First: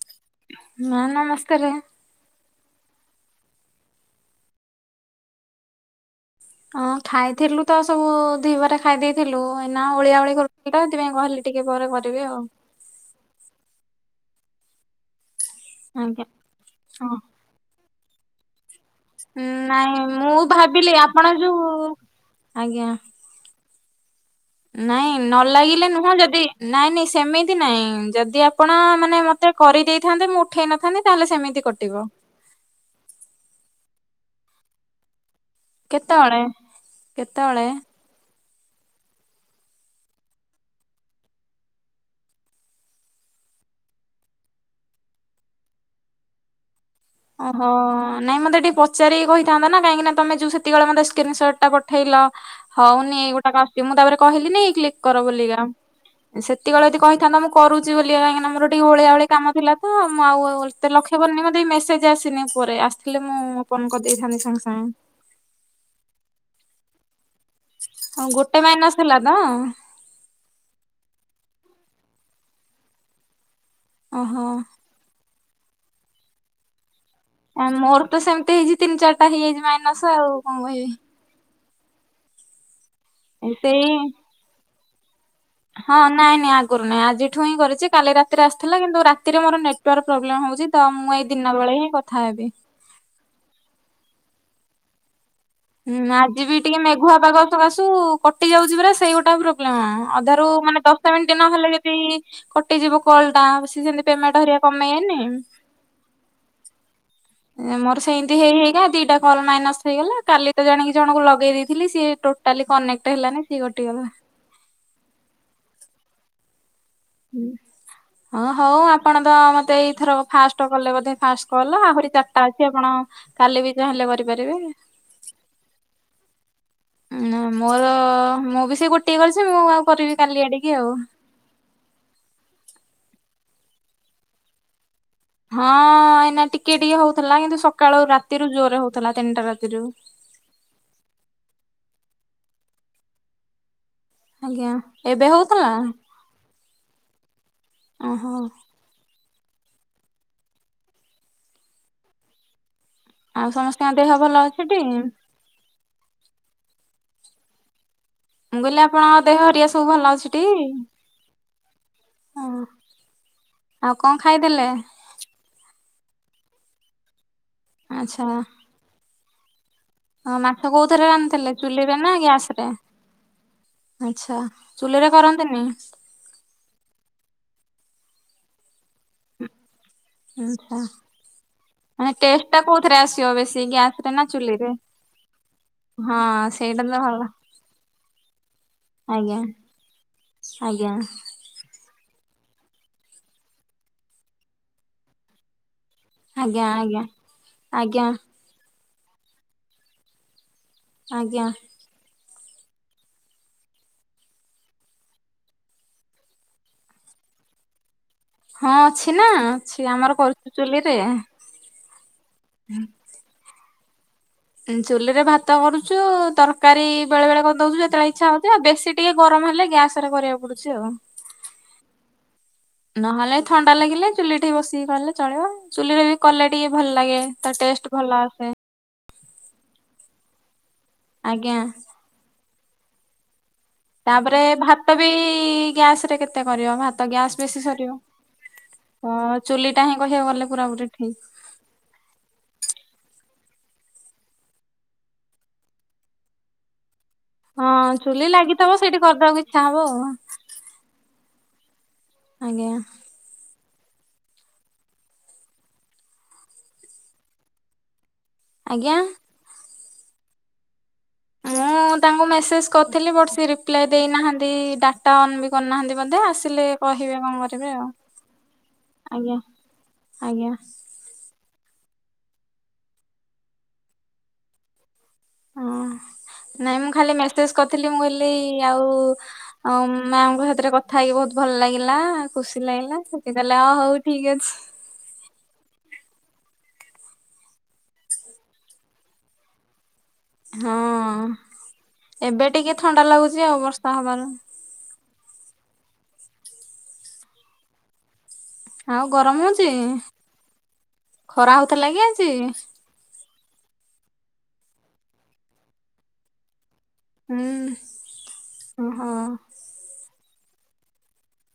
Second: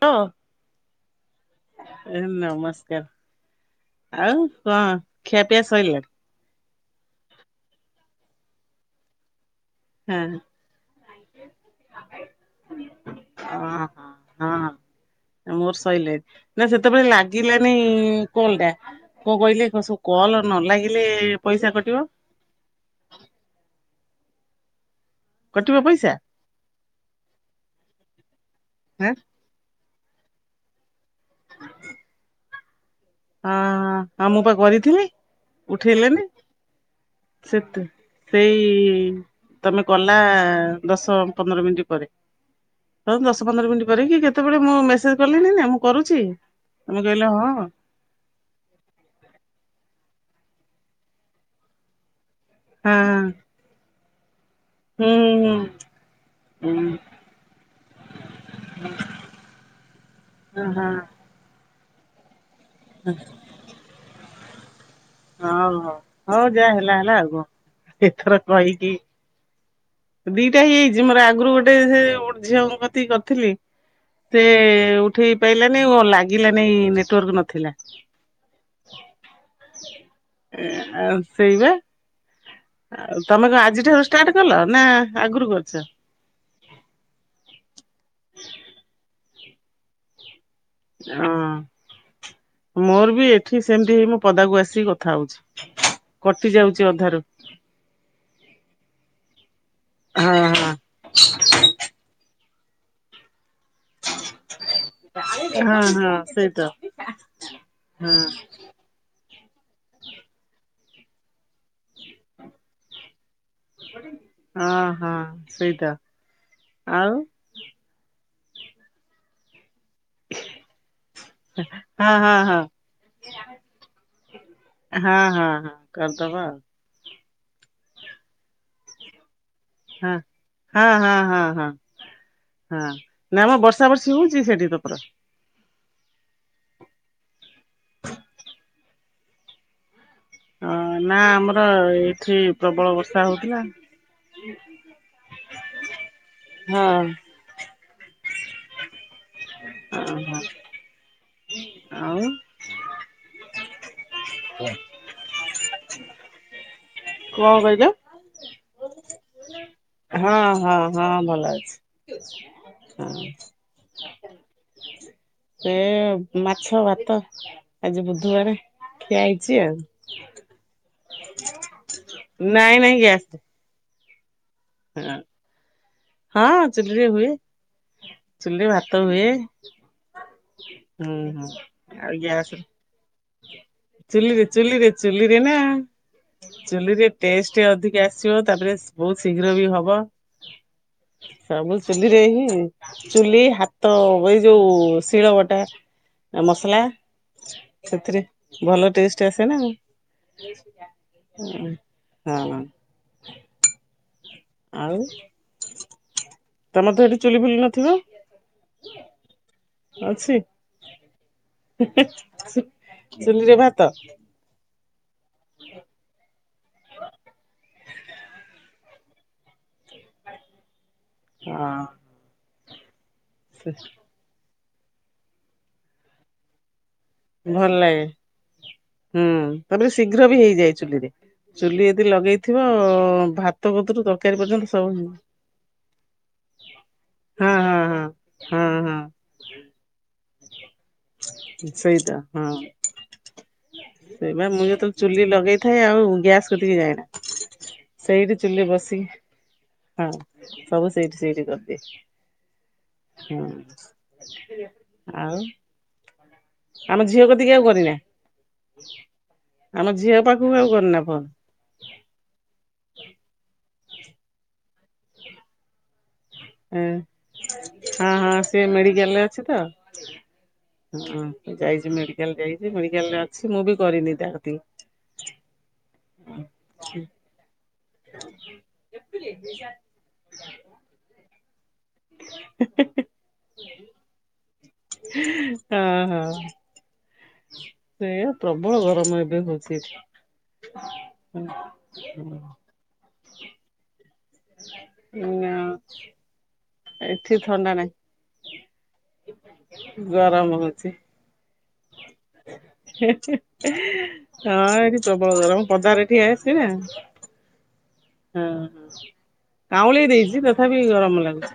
ଅ। ମା ନମସ୍କାରେ। ଏ ନମସ୍କାର। ଆଉ ଙ୍କ ଖିଆପିଆ ସଇଲାଣି? ହଁ, ଖାଇଥିଲୁ ତ ସବୁ ଧିବରେ। ଖାଇ ଦେଇଥିଲୁ। ଏଇନା ଓଳିଆ ଓଳି ହଁ କରୁଥିଲି ତ ସେଇଥିପାଇଁ କହିଲି ଟିକେ ପରେ କରିବି ଆଉ। ଅଁ ହଁ ହଁ, ମୋର ଆଜ୍ଞା। ସଇଲାଣି। ନା ସେତେବେଳେ ଲା ହଁ ଲାଗିଲାନି କଲ୍ ଟା କଣ କଇଲେ କ ନାଇଁ ସବୁ ମୁଁ କଲ୍ ନ ଭାବିଲି ଲାଗିଲେ ଆପଣ ପଇସା ଯୋଉ କଟିବ। ଆଜ୍ଞା।। ନାଇଁ ନ କଟିବ ଲାଗିଲେ ପଇସା? ନୁହଁ ଯଦି ନାଇଁ ନାଇଁ ସେମିତି ନାଇଁ ଯଦି ଆପଣ ହଁ ମାନେ ମ ମତେ କରିଦେଇଥାନ୍ତେ ମୁଁ ଉଠେଇ ନଥାନ୍ତି ତାହେଲେ ସେମିତି କଟିବ। ହଁ, ହଁ ଆ ମୁଁ ପା କରିଥିଲି ଉଠେଇଲେନି କେତେବେଳେ କେତେବେଳେ? ସେତ ସେଇ ତମେ କଲା ଦଶ, ପନ୍ଦର ମିଣ୍ଟି ପରେ। ହୋଉ ଦଶ, ପନ୍ଦର ମିଣ୍ଟି ପରେ କି କେତେବେଳେ ମୁଁ ମେସେଜ କଲି ନିନା ମୁଁ କରୁଛି, ତମେ କହିଲ ହଁ। ହଁ ନାଇଁ ମତେ ଟିକେ ପଚାରିକି କହିଥାନ୍ତ ନା କାହିଁକିନା ତମେ ଯୋଉ ସେତିକି ଅଳେ ମତେ ସ୍କ୍ରିିନସଟ ଟା ପଠେଇଲ। ହୁଁ ହଉନି ଏଇ ଗୋଟା କ ଆସୁଚି ମୁଁ ତାପରେ କିହିଲି ନି କ୍ଲିକ୍ ହୁଁ କର ବୋଲିକା। [inaudible] ସେତିକିଅଳେ ଯଦି କହିଥାନ୍ତା ମୁଁ କରୁଚି ବୋଲିକା କହିଁକିନା ମୋର ଟିକେ ଓଳିଆ ଓଳି କାମ ଥିଲା ତ ମୁଁ ଆଉ ହଁ ଓ ଏତେ ଲକ୍ଷ କରିନି ମୋତେ ବି ମେସେଜ ଆସିନି ଉପରେ ଆସଥିଲେ ମୁଁ ଓପନ୍ କରିଦେଇଥାନ୍ତି ସାଙ୍ଗେ ସାଙ୍ଗେ। ଓହୋ ହଉ ଯା ହେଲା ହେଲା ଆଉ କୁଅ? ହଁ, ଗୋଟେ ମାଇନ୍ସ ଥିଲା ତ? ଦିଟା ହେଇ ଜାଇଚି ମୋର ଆଗୁରୁ ଗୋଟେ ସେ ଗୋଟେ ଝିଅଙ୍କ କତିକି କରଥିଲି। ସେ ଓହୋ। ଉ ଉଠେଇ ପାଇଲା ନେଇ ଅ ଲାଗିଲାନି ନେଟୱାର୍କ୍ ନ ଥିଲା ମୋର ତ ସେମିତି ହେଇଛି ତିନି ଚାରିଟା ହେଇଯାଇଛି ମାଇନସ୍ ଆଉ କଣ ଏ କହିବି। ଆଉ ସେଇବା। ଆଉ ତମେ କଣ ଆଜି ଠାରୁ ସେଇ ଷ୍ଟାର୍ଟ କଲ ନା ଆଗୁରୁ କରିଚ? ହଁ ନାଇଁ ନାଇଁ ଆଗରୁ ନାହିଁ ଆଜିଠୁ ହିଁ କରିଛି କାଲି ରାତିରେ ଆସିଥିଲା କିନ୍ତୁ ରାତିରେ ମୋର ନେଟୱାର୍କ ପ୍ରୋବ୍ଲେମ ହଉଛି। ତ ମୁଁ ଏଇ ହଁ ଦିନ ବେଳେ ହିଁ କଥା ହେବି। ମୋର ବି ଏଠି ସେମିତି ହେଇ ମୁଁ ପଦାକୁ ଆସିକି କଥା ହଉଛି। ହୁଁ ଆଜି କଟି ବି ଟିକେ ଯାଉଛି ମେଘୁଆ ଅଧାରୁ ପାଗ ସକାସୁ କଟି ଯାଉଛି ପରା ସେଇ ଗୋଟା ପ୍ରୋବ୍ଲେମ ହଁ ଅଧାରୁ ମାନେ ଦଶ ମିଣ୍ଟି ନହେଲେ ଯଦି କଟିଯିବ କଲ୍ ଟା ସିଏ ସେମିତି ପେମେଣ୍ଟ ହେରିକା କମେଇବେନି। ହଁ, ହଁ, ସେଇ ତ। ମୋର ସେମିତି ହେଇ ହେଇ କା ଦିଟା କଲ୍ ମାଇନସ୍। ହେଇଗଲା କାଲି ତ ଜାଣିକି ଜଣଙ୍କୁ ଲଗେଇ ଦେଇଥିଲି, ସିଏ ଟୋଟାଲି କନେକ୍ଟ ହେଲାନି। ସିଏ କଟିଗଲା। ଅ, ହଁ, ସେଇଟା ଆଉ? ଉଁ, ହଁ, ହଉ ଆପଣ ତ ମତେ ଏଇ ଥରକ ଫାଷ୍ଟ କଲେ ବୋଧେ ଫାଷ୍ଟ କଲ ହଁ ଆହୁରି ହଁ ଚାରିଟା ହଁ। ଅଛି ଆପଣ କାଲି ବି ଚାହିଁଲେ କରିପାରିବେ। ହଁ, ହଁ, ହଁ, କରିଦବା ଆଉ। ନାଁ ମୋର ମୁଁ ବି ସେଇ ଗୋଟିଏ କରିଛି ମୁଁ ଆଉ କରିବି ହଁ, କାଲି ଆଡିକି ହଁ, ଆଉ। ହଁ, ହଁ, ହଁ। ହଁ ନାଁ ମ ବର୍ଷା ବର୍ଷି ହଉଛି ସେଠି ତମର? ହଁ ଏଇନା ଟିକେ ଟିକେ ହଉଥିଲା କିନ୍ତୁ ସକାଳୁ ରାତିରୁ ଜୋରରେ ହଉଥିଲା ତିନିଟା ରାତିରୁ। ଅ ନା ଆମର ଏଠି ପ୍ରବଳ ବର୍ଷା ହଉଥିଲା। ଆଜ୍ଞା ଏବେ ହଉଥିଲା, ହଁ। ଓହୋ। ଓହୋ। ଆଉ? ଆଉ ସମସ୍ତଙ୍କ ଦେହ ଭଲ ଅଛିଟି? କଣ କହିଲ? ମୁଁ କହିଲି ଆପଣଙ୍କ ଦେହ ହରିଆ ସବୁ ଭଲ ଅଛି ହଁ ଟି? ହଁ ହଁ ଭଲ ଅଛି। ହଁ ହଁ ଆଉ କଣ ଖାଇଥିଲେ? ଏ ମାଛ, ଭାତ ଆଜି ଆଚ୍ଛା। ବୁଧବାରେ ଖିଆ ହେଇଚି ଆଉ। ହଁ ମାଛ କୋଉଥିରେ ରାନ୍ଧିଥିଲେ ଚୁଲିରେ ନା ଗ୍ୟାସ୍ ରେ? ନାଇଁ ନାଇଁ ଗ୍ୟାସରେ ଆଛା, ଚୁଲିରେ ହଁ। କରନ୍ତନି? ହଁ ଚୁଲିରେ ହୁଏ, ଚୁଲିରେ ଭାତ ହୁଏ। ଆଛା ହୁଁ ହୁଁ। ଆଉ ମାନେ ଟେଷ୍ଟ ଟା ଗ୍ୟାସରେ କୋଉଥିରେ ଆସ ଚୁଲିରେ, ଚୁଲିରେ, ଚୁଲିରେ ନା। ହଁ ସେଇଟା ତ ଚୁଲିରେ ଭଲ ଟେଷ୍ଟ ଅଧିକ ଆସିବ ତାପରେ ବହୁତ୍ ଆଜ୍ଞା ଶୀଘ୍ର ବି ହବ। ଆଜ୍ଞା ସବୁ ଚୁଲିରେ ହିଁ, ଚୁଲି ହାତ ଏଇ ଯୋଉ ଶିଳ ବଟା ଆଜ୍ଞା ମସଲା ଆଜ୍ଞା। ଆଜ୍ଞା ସେଥିରେ ଭଲ ଟେଷ୍ଟ ଆସେ ନା ଆଜ୍ଞା [unintelligible] ହଁ। ଆଉ ତମର ତ ଏଠି ଚୁଲି ଫୁଲି ନଥିବ? ହଁ ଅଛି ନା ଅଛି, ଆମର ଅଛି କରୁଛୁ ଚୁଲିରେ। [unintelligible] ଚୁଲିରେ ଭାତ? [unintelligible] ଚୁଲିରେ ଭାତ କରୁଛୁ, ତରକାରୀ ବେଳେ ବେଳେ କର୍ ଦଉଛୁ, ଯେତେବେଳେ ଇଛା ହଉଛି ଆଉ ବେଶୀ ଟିକେ ଗରମ ହେଲେ ଗ୍ୟାସ୍ ରେ କରିବାକୁ ପଡୁଛି ଆଉ। ହଁ ନହେଲେ ଥଣ୍ଡା ଲାଗିଲେ ଚୁଲିରେ ଟିକେ ବସିକି କଲେ ଚଳିବ, ଚୁଲିରେ ବି କଲେ ଟିକେ ଭଲ୍ ଲାଗେ। ତା ଭଲ୍ ଟେଷ୍ଟ ଲାଗେ ଭଲ ଆସେ ହୁଁ ତାପରେ ଶୀଘ୍ର ବି ହେଇଯାଏ ଚୁଲିରେ ଆଜ୍ଞା ଚୁଲି ତି ଲଗେଇଥିବ ଭା ତାପରେ ଭାତ ବି ଗ୍ୟାସ୍ ରେ କେତେ କରିବ, ଭାତ ଗ୍ୟାସ୍ ବି ବେଶି ସରିବ। ହୁଁ ହୁଁ। ଚୁଲିଟା ହିଁ କହିବାକୁ ଗଲେ ପୂରା ପୂରି ଠିକ୍। ସେଇ ତା ହଁ। ସେଇ ବା ମୁଁ ଯେତେବେଳେ ଚୁଲି ଲଗେଇଥାଏ ଆଉ ଗ୍ୟାସ୍ କତିକି ଯାଏନା। ହଁ ଚୁଲି ସେଇଠି ଲାଗିଥବ ସେଇଠି ବସିକି କରିଦବାକୁ ଇଛା ହବ। ହଁ ସବୁ ସେଇଠି ସେଇଠି କରିଦିଏ। ଆଜ୍ଞା। ହୁଁ ଆଉ ଆମ ଝିଅ କତିକି ଆଉ କରିନା ଆଜ୍ଞା। ଆମ ଝିଅ ପାଖକୁ ଆଉ କରିନା ଫୋନ୍? ମୁଁ ତାଙ୍କୁ ମେସେଜ୍ କରିଥିଲି ବଟ୍ ସେ ରିପ୍ଲାଏ ଦେଇନାହାନ୍ତି ଡାଟା ଅନ୍ ବି କର୍ ନାହାନ୍ତି ବୋଧେ ଆସ ଉଁ ହଁ ହଁ ସେି ମେଡିକାଲରେ ଆଜ୍ଞା ଅଛି ତ? ଆଜ୍ଞା ହଁ ସେ ଯାଇଛି ମେଡିକାଲ ଯାଇଛି ମେଡିକାଲରେ ଅଛି ମୁଁ ବି କରିନି ତା କତିକି। ହଁ। ନାଇଁ ମୁଁ ଖାଲି ମେସେଜ୍ କରିଥିଲି ମୁଁ ଏଲି ଆଉ ଉଁ ମେମ୍ ଙ୍କ ସାଥିରେ କ ଥା ହେଇ ବହୁତ୍ ଭଲ୍ ଲାଗିଲା ଖୁସି ଲାଗିଲା ସେ କଲା ଅ ହଉ ଠିକ୍ ଅଛି। [unintelligible] ହଁ ହଁ। ସେୟା ପ୍ରବଳ ଗରମ ଏବେ ହଉଛି ଏଠି। ହଁ ଏବେ ଟିକେ ଥଣ୍ଡା ଲାଗୁଚି ଆଉ ବର୍ଷା ହବାରୁ। [unintelligible] ଏଠି ଥଣ୍ଡା ନାହିଁ। ଆଉ ଗରମ ହଉଚି ଗରମ ହଉଛି। ଖରା ହଉଥିଲା କି ଆଜି? [unintelligible] ହଁ ଏଠି ପ୍ରବଳ ଗରମ ପଦାରେ ଠିଆ ହେଇସି ନା। ହୁଁ। ହୁଁ ଓହୋ ହୁଁ କାଉଁଳେଇ ଦେଇଛି ତଥାପି ଗରମ ଲାଗୁଛି।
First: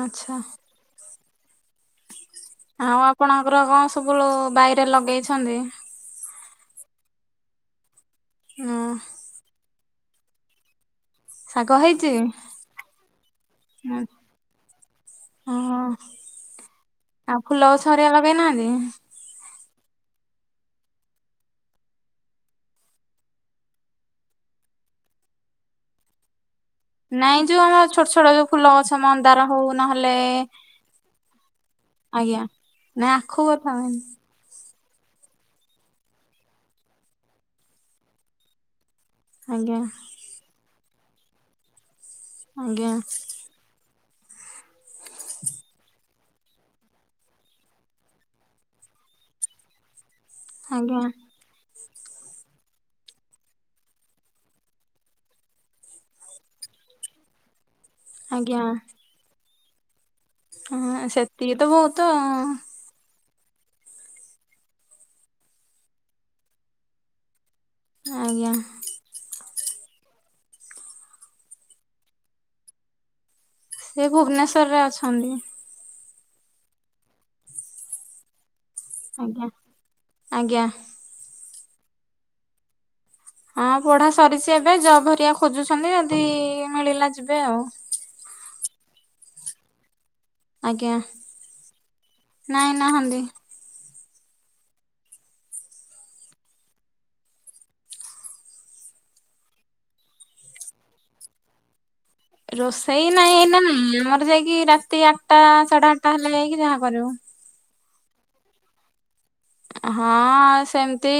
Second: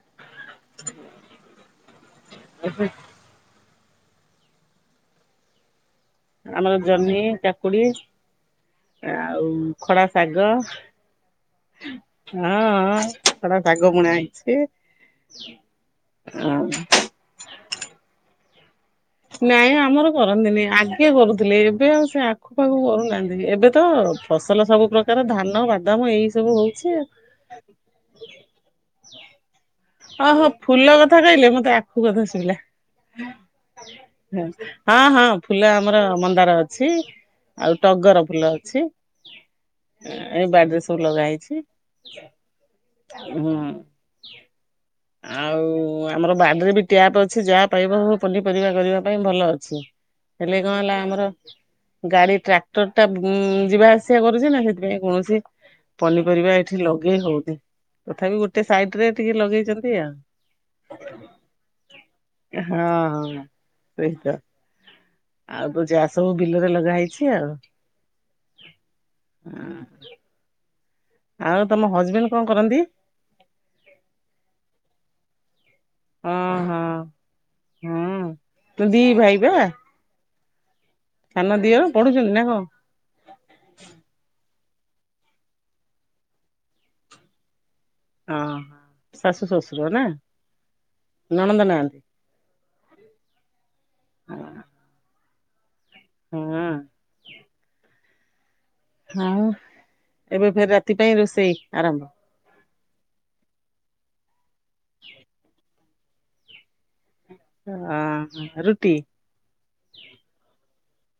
ଆଚ୍ଛା। [unintelligible] ଆଉ ଆପଣଙ୍କର କଣ ସବୁ ବାଇରେ ଲଗେଇଛନ୍ତି? ଆମର ଜହ୍ନି କାକୁଡି ହଁ ଆଉ ଖଡା ଶାଗ ଶାଗ ହେଇଛି ହଁ ହଁ ଖଡା ଶାଗ ବୁଣା ହେଇଛି। ଆଁ ଆ ଫୁଲ ଗଛ ହରିକା ଲଗେଇ ନାହାନ୍ତି? ନାଇଁ ଆମର କରନ୍ତିନି ଆଗେ କରୁଥିଲେ ଏବେ ଆଉ ସେ ଆଖୁ ପାଖୁ କରୁ ନାହାନ୍ତି। ଏବେ ତ ଫସଲ ସବୁ ପ୍ରକାର ଧାନ ବାଦାମ ଏଇ ସବୁ ହଉ ଛି ନାଇଁ ଯୋଉ ଆମର ଛୋଟ ଛୋଟ ଯୋଉ ଫୁଲ ଗଛ ମନ୍ଦାର ହଉ ନହେଲେ ଓ ହୋ ଫୁଲ କଥା କହିଲେ ମତେ ଆଖ ଖୁ କଥା ଶୁଭିଲା। ନା ଆଖୁ କଥା [unintelligible] ହଁ ହଁ ଫୁଲ ଆମର ମନ୍ଦାର ଅଛି ଆଉ ଟଗର ଫୁଲ ଅଛି। ଆଜ୍ଞା ଏ ବାଡିରେ ସବୁ ଲଗା ହେଇଚି। ଆଜ୍ଞା ହୁଁ ଆଉ ଆମର ବାଡିରେ ବି ଟ୍ୟାପ୍ ଅଛି ଯାହା ପାଇବ ସବୁ ପନି ପରିବା କରିବା ପାଇଁ ଭଲ ଅଛି। ହେଲେ କଣ ହେଲା ଆଜ୍ଞା ଆମର ଗାଡି ଟ୍ରାକ୍ଟର ଟା ଉଁ ଯିବା ଆସିବା କରୁଛି ନା। ସେଥିପାଇଁ କୌଣସି ପନିପରିବା ଏଠି ଲଗେଇ ହଉଦି ତଥାପି ଆଜ୍ଞା ଗୋଟେ ସାଇଟ ରେ ଟିକେ ଲଗେଇଚନ୍ତି। ଆଉ ହଁ ସେତିକି ତ ବହୁତ। [inaudible] ସେଇତ ଆଉ ତ ଜା ସବୁ ବିଲରେ ଲଗା ହେଇଚି। ଆଉ ଆଜ୍ଞା ହଁ ଆଉ ତମ ହଜବେଣ୍ଡ କଣ କରନ୍ତି? ସେ ଭୁବନେଶ୍ଵର ରେ ଅଛନ୍ତି। ଉଁ ହୁଁ ହୁଁ ତ ଦି ଭାଇ ଆଜ୍ଞା। ବା। ଆଜ୍ଞା ସାନ ଦିଅ ପଢୁଚନ୍ତି ନା କଁ? ହଁ ପଢା ସରିଛି ଏବେ ଜବ ହରିଆ ଖୋଜୁଛନ୍ତି ଯଦି ମିଳିଲା ଯିବେ ଆଉ। ଉଁ ହୁଁ ଶାଶୁ ଶ୍ୱଶୁର ନା? ଆଜ୍ଞା ନଣନ୍ଦ ନାହାନ୍ତି? ନାଇଁ ନାହାନ୍ତି। ହୁଁ ଆଉ ଏବେ ଫେରେ ରାତି ପାଇଁ ରୋଷେଇ ଆରମ୍ଭ ରୋଷେଇ ନାହିଁ ଏଇନା ଉଁ ମୋର ଯାଇକି ରାତି ଆଟ୍ ଟା ସାଢେ ଆଡେ ଆଟ୍ଟା ହେଲେ ଯାଇକି ଯାହା କରିବୁ। ଉଁ ହୁଁ ରୁଟି। ହଁ ସେମତି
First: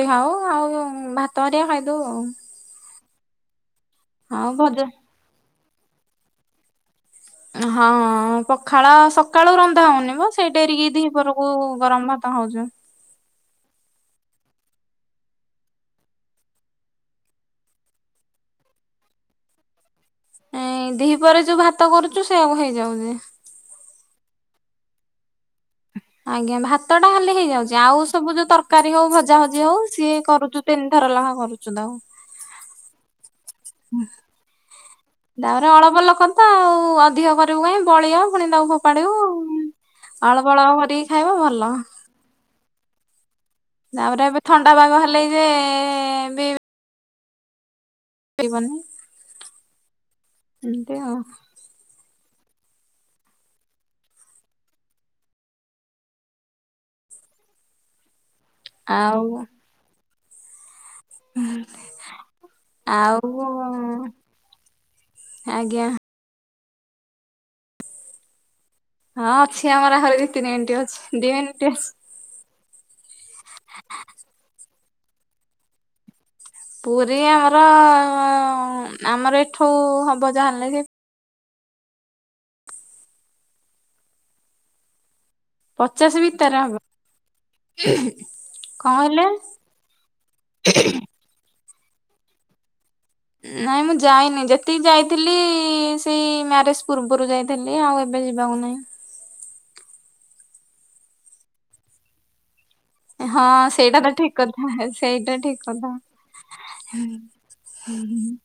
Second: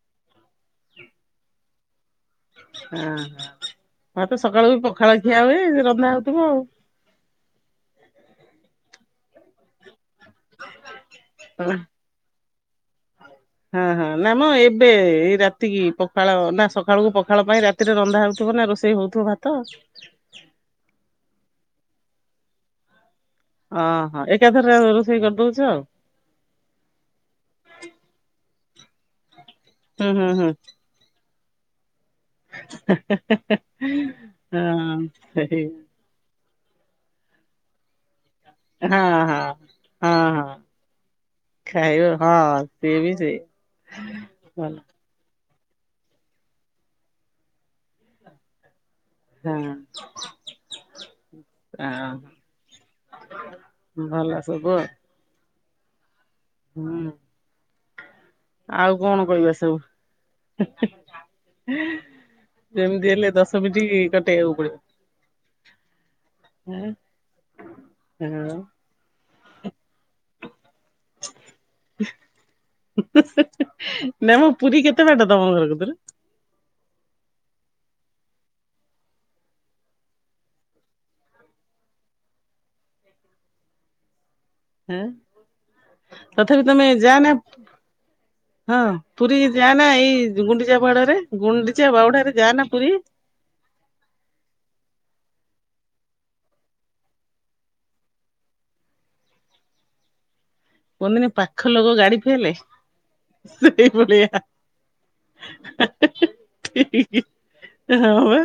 ଖାଉ ଆଉ ଭାତ ହରିଆ ଖାଇ ଦଉ ଆଉ। ଉଁ ହୁଁ ଭାତ ଆଉ ସକାଳୁ ବି ଭଜା ପଖାଳ ଖିଆ ହୁଏ ରନ୍ଧା ହଉଥିବ ଆଉ। ହଁ ପଖାଳ ସକାଳୁ ରନ୍ଧା ହୋଉନି। ସେଇ ଡେରିକି ଦି ପହରକୁ ଗରମ ଭାତ ହଉଛୁ। ହଁ ହଁ ନା ମ ଏବେ ଏଇ ରାତି କିି ପଖାଳ ନା ସକାଳକୁ ପଖାଳ ପାଇଁ ରାତି ରେ ରନ୍ଧା ହୋଉଥିବ ନା ରୋଷେଇ ହୋଉଥିବ ଭାତ। ଏଁ ଦିହି ପରେ ଯୋଉ ଭାତ କରୁଚୁ ସେଇଆକୁ ହେଇଯାଉଚି। ଓ ହୋ ଏକାଥରେ ରୋଷେଇ କରିଦଉଛ ଆଉ? ଆଜ୍ଞା ଭାତ ଟା ହାଲି ହେଇଯାଉଚି ‌। ଆଉ ସବୁ ଯୋଉ ତରକାରୀ ହଉ ଭଜା ଭଜି ହଉ ହୁଁ ସିଏ ହୁଁ ହୁଁ କରୁଚୁ ତିନି ଥର ଲେହାଁ କରୁଚୁ ତାକୁ। ହେଁ ହେଁ ସେଇ ତାପରେ ଅଳପ ଲୋକ ତ ଆଉ ଅଧିକ କରିବୁ କାଇଁ ବଳିବ। ପୁଣି ତାକୁ ହଁ ଫୋପାଡିବ ହଁ ହଁ ଅଳପ ଅଳପ କରିକି ଖାଇବ ଭଲ। ଏ ହଁ ସିଏ ବି ସେଇ। ତାପରେ ଏବେ ଥଣ୍ଡା ପାଗ ହେଲେଇ ଯେ [unintelligible] ଏଇବନି [unintelligible] ଏନ୍ତି ଆଉ। ଆଁ ଭଲ ସବୁ ଆଉ। ହୁଁ ଆଉ କଣ କଇବା ସବୁ? ହିଁ ହିଁ ଯେମିତି ଆଉ ହେଲେ ଦଶ ମିଣ୍ଟି କଟେଇଆକୁ ପଡିବ। ଆଜ୍ଞା। ଆଉ ଆଉ ହଁ ଅଛି ଆମର ଆହୁରି ଦି ତିନି ମିଣ୍ଟି ଅଛି ଦି ମିନିଟି ଅଛି। ନାଇ ମ ପୁରୀ କେତେ ବାଟ ତମ ଘର କତିରୁ? ପୁରୀ ଆମର ଉଁ ଆମର ଏଠୁ ହବ ଯାହା ହେଲେ ହେଇ ହୁଁ ପଚାଶ ଭିତରେ ତଥାପି ହବ ତମେ ଯା ନା ହଁ କଣ କହିଲେ? ପୁରୀ ଯା ନା ଏଇ ଯୋଉ ଗୁଣ୍ଡିଚା ବାହୁଡାରେ ଗୁଣ୍ଡିଚା ବାଉଡାରେ ଯା ନା ପୁରୀ? ନାଇଁ ମୁଁ ଯାଇନି ଯେତିକି ଯାଇଥିଲି ସେଇ ମ୍ୟାରେଜ ପୂର୍ବରୁ ଯାଇ ଥିଲି ଆଉ ଏବେ ଯିବାକୁ ନାହିଁ। କୁହନ୍ତିନି ପାଖ ଲୋକ ଗାଡି ଫେଲେ। ହଁ ସେଇ ସେଇଟା ତ ଠିକ ଭଳିଆ କଥା ସେଇଟା ଠିକ ହେ କଥା। ହେ ହେ ଠିକି। ଏ ହଁ ବା।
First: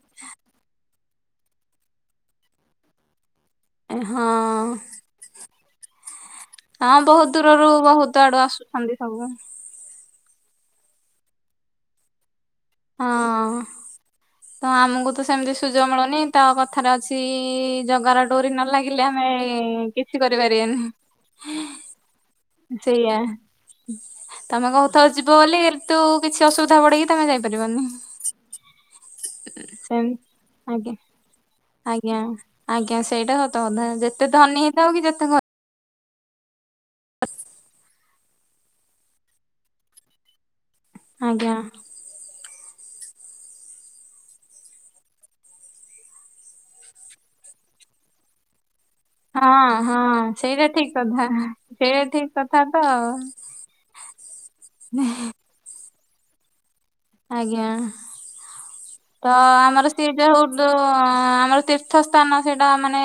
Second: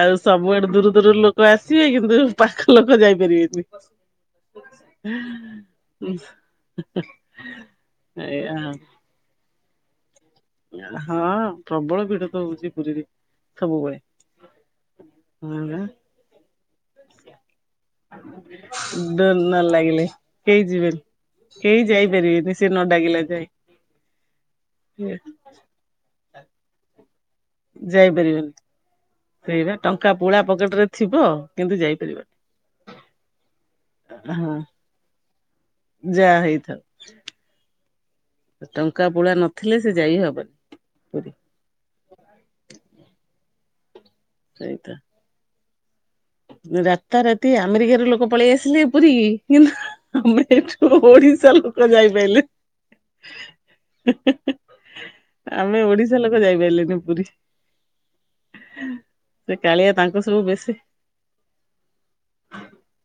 ଆଉ ସବୁଆଡୁ ଦୂରୁ ଦୂରୁରୁ ଲୋକ ଆସିବେ କିନ୍ତୁ ପାଖ ଲୋକ ଯାଇପାରିବେନି। ହଁ [unintelligible] ହଁ ବୋହୁତ ଦୂରରୁ ବୋହୁତ ଆଡୁ ଏଇଆ ଆସୁଛନ୍ତି ସବୁ। ଆ ହଁ ପ୍ରବଳ ଭିଡ ତ ହଉଚି ପୁରୀରେ ସବୁବେଳେ। ତ ଆମକୁ ତ ସେମିତି ହଁ ସୁଯୋଗ ବା। ମିଳୁନି ତ କଥାରେ ଅଛି ଜଗାର ଡୋରି ନ ଲାଗିଲେ ଆମେ ଡୋର ନ କିଛି କରିପାରିବାନି। କେଇ ଯାଇପାରିବେନି। ସେ ନ ସେଇଆ ଡାକିଲା ଯାଏ। ତମେ କହୁଥବ ଯିବ ବୋଲି ଇନ୍ତୁ କିଛି ଅସୁବିଧା ହବ ଗୋଟେ କି ତମେ ଯାଇପାରିବନି। ସେଇ ବା ସେମ ଟଙ୍କା ପୁଳା ପକେଟରେ ଆଜ୍ଞା। ଥିବ କିନ୍ତୁ ଆଜ୍ଞା ଯାଇପାରିବନି। ଆଜ୍ଞା ସେଇଟା ସତ କଥା ଯେତେ ଧନୀ ହେଇଥାଉ କି ଯେତେ ଗ ଯା ହେଇଥାଉ। [inaudible] ଟଙ୍କା ପୁଳା ନଥିଲେ ସେ ଯାଇ ହବନି। ପୁରୀ ଆଜ୍ଞା। ସେଇତ ରାତାରାତି ଆମେରିକରୁ ଲୋକ ପଳେଇ ଆସିଲେ। ପୁରୀକି କିନ୍ତୁ ହଁ ହଁ ଆମେ ସେଇଟା ଏଠୁ ଠିକ୍ କଥା ଓଡିଶା ଲୋକ ସେଇଟା ଠିକ୍ ଯାଇପାଇଲେ କଥା ତ। [unintelligible] ଆମେ ଓଡିଶା ଲୋକ ଯାଇପାଇଲେନି। ଆଜ୍ଞା ତ ସେ ଆମର କାଳିଆ ତାଙ୍କୁ [unintelligible] ହଉ ସବୁ ବେଶୀ ଆମର [unintelligible] ତୀର୍ଥ ସ୍ଥାନ ସେଇଟା ମାନେ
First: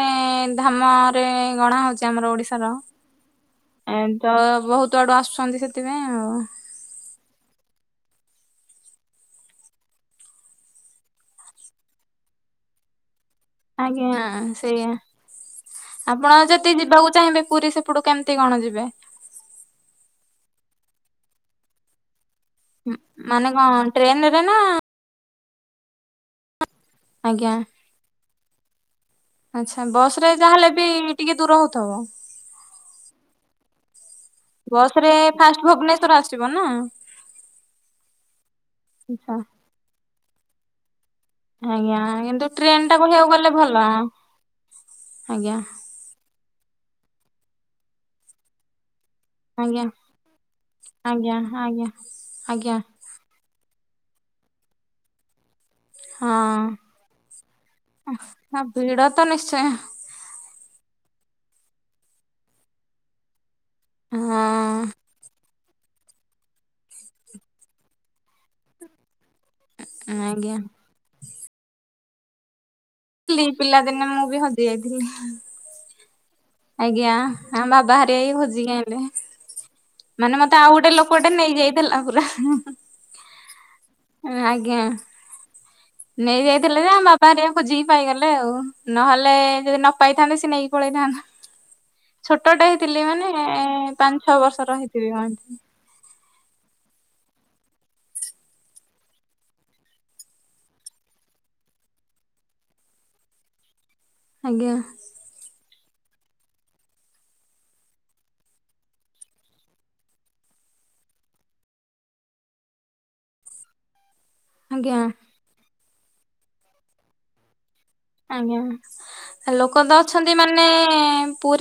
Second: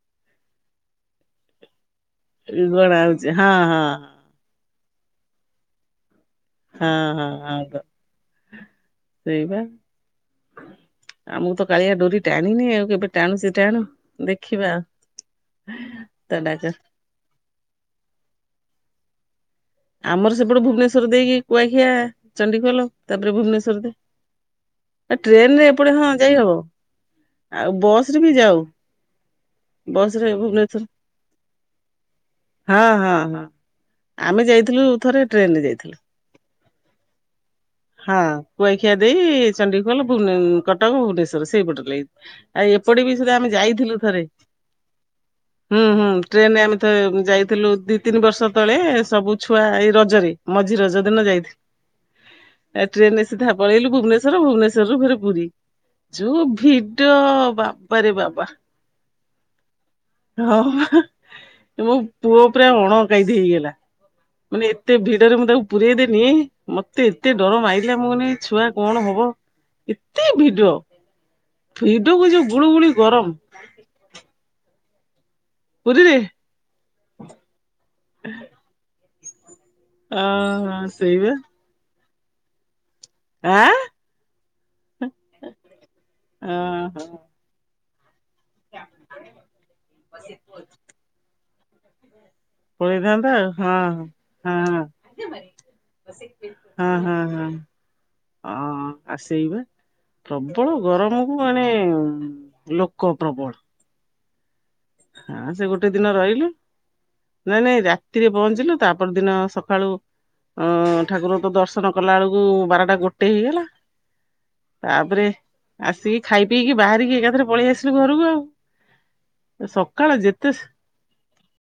ଧାମରେ ଗଣା ହଉଛି। ଏ ଆମର ଓଡିଶାର ଗଣା ହଉଛି ହଁ ହଁ। ଏନ୍ତି ତ ବୋହୁତ ଆଡୁ ଆସୁଛନ୍ତି ସେଥିପାଇଁ ଆଉ। ହଁ ହଁ ଆ ବ ସେଇବା। ଆମୁକୁ ତ କାଳିଆ ଡୋରି ଟାଣିନି ଆଉ କେବେ ଟାଣୁ ସେ ଆଜ୍ଞା ସେଇଆ ଆପଣ ତା ଡାକ ଯେତେ ଯିବାକୁ ଚାହିଁବେ ପୁରୀ ସେପୁଟୁ କେମତି କଣ ଯିବେ? ଆମର ସେପଟେ ଭୁବନେଶ୍ଵର ଦେଇକି କୁଆଖିଆ ଚଣ୍ଡିଖୋଲ ତାପରେ ମାନେ କଣ ଭୁବନେଶ୍ୱର ଦେ ଟ୍ରେନରେ ନା ଏ ଟ୍ରେନରେ ଏପଟେ ହଁ ଯାଇ ହବ। ଆଜ୍ଞା ଆଉ ବସରେ ବି ଯାଉ। ଆଚ୍ଛା ବସ ରେ ବସରେ ଯାହାହେଲେ ବି ଟିକେ ଦୂର ହଉଥିବ। ଭୁବନେଶ୍ୱର ହଁ ହଁ ହଁ। ଆମେ ଯାଇଥି ବସରେ ଫାଷ୍ଟ ଭୁବନେଶ୍ଵର ଆସିବ ନା। ହଁ କୁଆଖିଆ ଦେଇ ଆଛା ଚଣ୍ଡିଖୋଲ ଭୁବ କ କଟକ ଭୁବନେଶ୍ଵର ସେଇପଟ ଆଜ୍ଞା ଲାଇନ୍ କିନ୍ତୁ ଆଉ ଟ୍ରେନ ଟା ଏପଟେ ବି କହିବାକୁ ସୁଧା ଗଲେ ଆମେ ଭଲ ଯାଇଥିଲୁ ଥରେ। ଆଜ୍ଞା। ହୁଁ ହୁଁ ଟ୍ରେନରେ ଆମେ ତ ଯାଇଥିଲୁ ଦି ତିନି ବର୍ଷ ତଳେ ସବୁ ଛୁଆ ଆଜ୍ଞା ଏଇ ରଜରେ ମଝି ରଜ ଦିନ ଆଜ୍ଞା ଯାଇଥି ଆଜ୍ଞା ଆ ଏ ଟ୍ରେନରେ ସିଧା ପଳେଇଲୁ ଭୁବନେଶ୍ୱର ଭୁବନେଶ୍ୱରରୁୁ ଫେରେ ପୁରୀ। ଯୋଉ ହଁ ଭିଡ ବାପାରେ ବାବା। ହଁ ଭିଡ ତ ନିଶ୍ଚୟ ହଁ ମୋ ପୁଅ ପୁରା ଅଣକାଇଦି ହେଇଗଲା। ହଁ। ମାନେ ଏତେ ଭିଡରେ ମୁଁ ତାକୁ ପୁରଇଦେନି ମତେ ଏତେ ଡର ମାଇଲା ମୁଁ କହିଲିଛୁଆ କଣ ହବ? ଏତେ ଆଜ୍ଞା ଭିଡ ଭିଡକୁ ଯୋଉ ଗୁଳୁଗୁଳି ଗରମ। ପିଲା ଦିନେ ମୁଁ ବି ହଜି ଯାଇଥିଲି। ପୁରୀରେ ଆଜ୍ଞା ଆମ ବାବାହାରିକା ଖୋଜିକି ଆଣିଲେ। ଅ ମାନେ ମତେ ଆଉ ଗୋଟେ ସେଇବା ଲୋକଟେ ନେଇଯାଇଥିଲା ପୁରା। ଆଁ ଆଜ୍ଞା ନେଇ ଯାଇଥିଲେ ଯେ ଓହୋ ଆମ ବାବା ହେରିକା ଖୋଜିକି ପାଇଗଲେ ଆଉ ନହେଲେ ଯଦି ନ ପାଇଥାନ୍ତେ ସିଏ ନେଇକି ପଳେଇଥାନ୍ତା। ଛୋଟଟା ହେଇଥିଲି ପଳେଇଥାନ୍ତା ମାନେ ଆଉ ପାଞ୍ଚ ଛଅ ହଁ ବର୍ଷର ହେଇଥିଲି ମ। ହଁ ହଁ ହଁ ହ ଆ ସେଇ ବା। ପ୍ରବଳ ଗରମକୁ ମାନେ ଲୋକ ପ୍ରବଳ। ଆଜ୍ଞା। ହଁ ସେ ଗୋଟେ ଦିନ ରହିଲି। ନାଇଁ ନାଇଁ ରାତିରେ ପଅଁଞ୍ଚିଲୁ ତା ପର ଦିନ ସଖାଳୁ ଅ ଠାକୁରଙ୍କ ଦର୍ଶନ କଲା ବେଳକୁ ବାରଟା ଗୋଟେ ହେଇଗଲା। ଆଜ୍ଞା ତାପରେ ଆସିକି ଖାଇ ପିଇକି ବାହାରିକି ଏକାଥରେକେ ପଳେଇ ଆସିଲୁ ଘରକୁ ଆଉ ଆଜ୍ଞା ଲୋକ ତ ସକାଳ ଅଛନ୍ତି ଯେତେ ମାନେ ପୁରୀ